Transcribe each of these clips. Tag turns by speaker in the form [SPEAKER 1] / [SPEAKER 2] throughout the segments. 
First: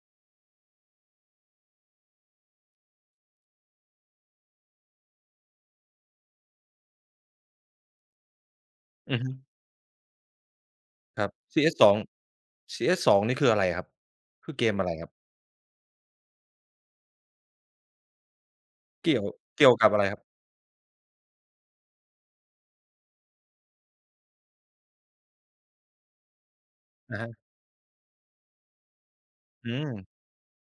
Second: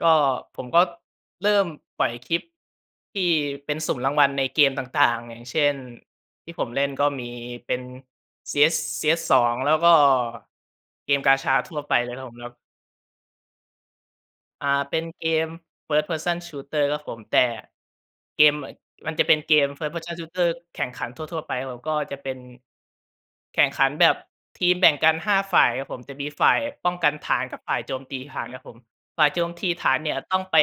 [SPEAKER 1] ก็ ผมก็เริ่มปล่อยคลิปที่เป็นสุ่มรางวัลในเกมต่าง ๆ อย่างเช่น ที่ผมเล่นก็มีเป็น CS
[SPEAKER 2] อือฮึ
[SPEAKER 1] CS2 แล้วก็เกม
[SPEAKER 2] ครับ
[SPEAKER 1] Gacha ทั่ว
[SPEAKER 2] CS2
[SPEAKER 1] ไปเลยครับผม แล้ว
[SPEAKER 2] CS2 นี่คืออะไรครับ? คือเ
[SPEAKER 1] อ
[SPEAKER 2] ก
[SPEAKER 1] า
[SPEAKER 2] มอะไร
[SPEAKER 1] เป็
[SPEAKER 2] ค
[SPEAKER 1] น
[SPEAKER 2] รับ?
[SPEAKER 1] เกม first person shooter ครับผม แต่เกม อ
[SPEAKER 2] เ
[SPEAKER 1] ม
[SPEAKER 2] ก
[SPEAKER 1] ัน
[SPEAKER 2] ี่
[SPEAKER 1] จ
[SPEAKER 2] ย
[SPEAKER 1] ะ
[SPEAKER 2] ว
[SPEAKER 1] เป็นเก
[SPEAKER 2] เกี
[SPEAKER 1] ม
[SPEAKER 2] ่ยวกับ
[SPEAKER 1] first
[SPEAKER 2] อะไรค
[SPEAKER 1] person
[SPEAKER 2] รับ?
[SPEAKER 1] shooter แข่งขันทั่ว ๆ ไปครับผม ก็จะเป็น แข่งขันแบบทีมแบ่งกัน 5 ฝ่ายครับผม จะมีฝ่ายป้องกั
[SPEAKER 2] อ
[SPEAKER 1] น
[SPEAKER 2] ะฮ
[SPEAKER 1] ฐ
[SPEAKER 2] ะ
[SPEAKER 1] านกับฝ่ายโจมตีฐานครับผม ฝ่ายโจมท
[SPEAKER 2] อ
[SPEAKER 1] ี
[SPEAKER 2] ื
[SPEAKER 1] ฐาน
[SPEAKER 2] ม
[SPEAKER 1] เนี่ยต้องไป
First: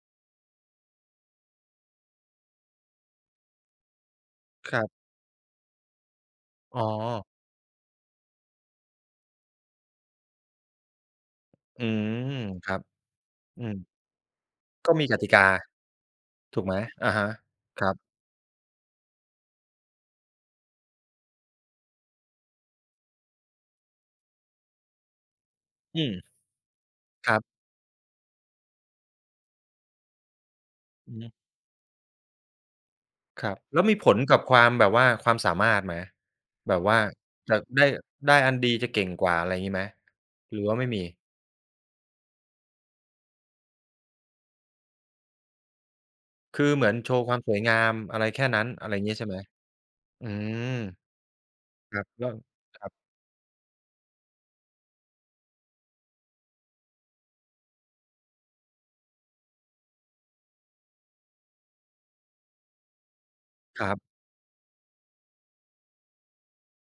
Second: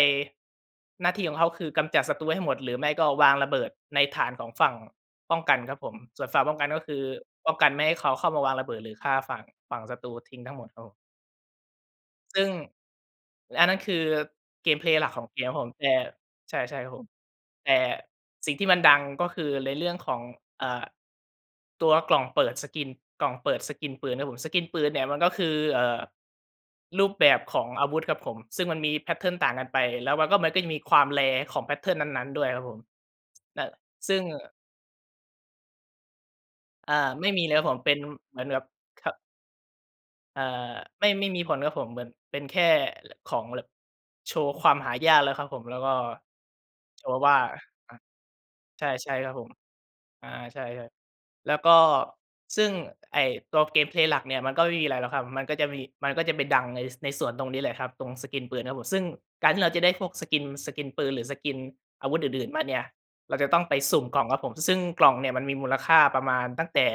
[SPEAKER 1] หน้าที่ของเขาคือกำจัดศัตรูให้หมด หรือไม่ก็วางระเบิดในฐานของฝั่
[SPEAKER 2] ค
[SPEAKER 1] ง
[SPEAKER 2] รับ
[SPEAKER 1] ป้องกันครับผม ส่วนฝั่งป้องกันก
[SPEAKER 2] อ๋
[SPEAKER 1] ็คือ
[SPEAKER 2] อ
[SPEAKER 1] ป้องกันไม่ให้เขาเข้ามาวางระเบิด หรือฆ่าฝั่ง ฝั่งศัตรูทิ้งทั้งหมดครับผม
[SPEAKER 2] อืม
[SPEAKER 1] ซึ่ง
[SPEAKER 2] ครับ อื
[SPEAKER 1] อันน
[SPEAKER 2] ม
[SPEAKER 1] ั้นคือ เกมเพ
[SPEAKER 2] ก
[SPEAKER 1] ล
[SPEAKER 2] ็
[SPEAKER 1] ย์
[SPEAKER 2] ม
[SPEAKER 1] ห
[SPEAKER 2] ี
[SPEAKER 1] ลัก
[SPEAKER 2] ก
[SPEAKER 1] ข
[SPEAKER 2] ต
[SPEAKER 1] อ
[SPEAKER 2] ิ
[SPEAKER 1] ง
[SPEAKER 2] ก
[SPEAKER 1] เก
[SPEAKER 2] า
[SPEAKER 1] มครับผม แต่ ใช
[SPEAKER 2] ถูกไหม?
[SPEAKER 1] ่ ๆ ครับผ
[SPEAKER 2] อ
[SPEAKER 1] ม
[SPEAKER 2] ะฮะ
[SPEAKER 1] แต่
[SPEAKER 2] ครับ
[SPEAKER 1] สิ่งที่มันดังก็คือในเรื่องของ อ่า ตัวกล่องเปิด skins กล่องเปิด skins ปืนครับผม skins ปืนเนี่ยมันก็คือ เอ่
[SPEAKER 2] อ
[SPEAKER 1] อ
[SPEAKER 2] ืม
[SPEAKER 1] รูปแบ
[SPEAKER 2] ครั
[SPEAKER 1] บ
[SPEAKER 2] บ
[SPEAKER 1] ของอาวุธครับผม ซึ่งมันมี แพตเทิร์น ต่างกันไป แล้วมันก็ มันก็จะมีความ
[SPEAKER 2] อือฮึ
[SPEAKER 1] rare ของ แพตเทิร์น นั้น ๆ ด้วยครับผม
[SPEAKER 2] ครับ
[SPEAKER 1] แต่
[SPEAKER 2] แล้วมีผ
[SPEAKER 1] ซึ่
[SPEAKER 2] ล
[SPEAKER 1] ง
[SPEAKER 2] กับความแบบว่า ความสามารถไหม? แบบ
[SPEAKER 1] อ
[SPEAKER 2] ว
[SPEAKER 1] ่า
[SPEAKER 2] ่า
[SPEAKER 1] ไม่มี
[SPEAKER 2] จ
[SPEAKER 1] แล้
[SPEAKER 2] ะ
[SPEAKER 1] วครับผม
[SPEAKER 2] ได้
[SPEAKER 1] เป็น
[SPEAKER 2] ได
[SPEAKER 1] เห
[SPEAKER 2] ้
[SPEAKER 1] มือน
[SPEAKER 2] อั
[SPEAKER 1] แ
[SPEAKER 2] น
[SPEAKER 1] บบ
[SPEAKER 2] ดีจะเก
[SPEAKER 1] ค
[SPEAKER 2] ่งกว่า ไรอย่างงี้ไหม?
[SPEAKER 1] อ่า
[SPEAKER 2] หรือว่าไม่ม
[SPEAKER 1] ไม่
[SPEAKER 2] ี?
[SPEAKER 1] ไม่มีผลครับผม เหมือนเป็นแค่ของ ล โชว์ความหายากแล้วครับผม แล้วก็
[SPEAKER 2] คือเหมือน
[SPEAKER 1] โช
[SPEAKER 2] โช
[SPEAKER 1] ว์
[SPEAKER 2] ว์
[SPEAKER 1] ว
[SPEAKER 2] ค
[SPEAKER 1] ่
[SPEAKER 2] ว
[SPEAKER 1] า
[SPEAKER 2] าม
[SPEAKER 1] อ
[SPEAKER 2] สวยงามอะไรแค่นั้น
[SPEAKER 1] า ใ
[SPEAKER 2] อ
[SPEAKER 1] ช
[SPEAKER 2] ะ
[SPEAKER 1] ่
[SPEAKER 2] ไรอย่าง
[SPEAKER 1] ใช
[SPEAKER 2] งี
[SPEAKER 1] ่
[SPEAKER 2] ้ใช่
[SPEAKER 1] ครั
[SPEAKER 2] ไ
[SPEAKER 1] บ
[SPEAKER 2] หม?
[SPEAKER 1] ผม อ
[SPEAKER 2] อื
[SPEAKER 1] า ใช่
[SPEAKER 2] ม
[SPEAKER 1] ๆ แล้วก็
[SPEAKER 2] ครับ แล้ว
[SPEAKER 1] ซึ่ง
[SPEAKER 2] ครับ
[SPEAKER 1] ไอ้ตัว เกมเพลย์ หลักเนี่ยมันก็ไม่มีอะไรหรอกครับ มันก็มี มันก็จะไปดังใน ส ในส่วนตรงนี้แหละครับ ตรง skins ปืนครับผม ซึ่งการที่เราจะได้พวก skins skins ปืนหรือ skins อาวุธอื่น ๆ มาเนี่ย เราจะต้องไป
[SPEAKER 2] ครั
[SPEAKER 1] ส
[SPEAKER 2] บ
[SPEAKER 1] ุ่มกล่อง ครับผม ซึ่งกล่องเนี่ยมันมีมูลค่าประมาณตั้งแต่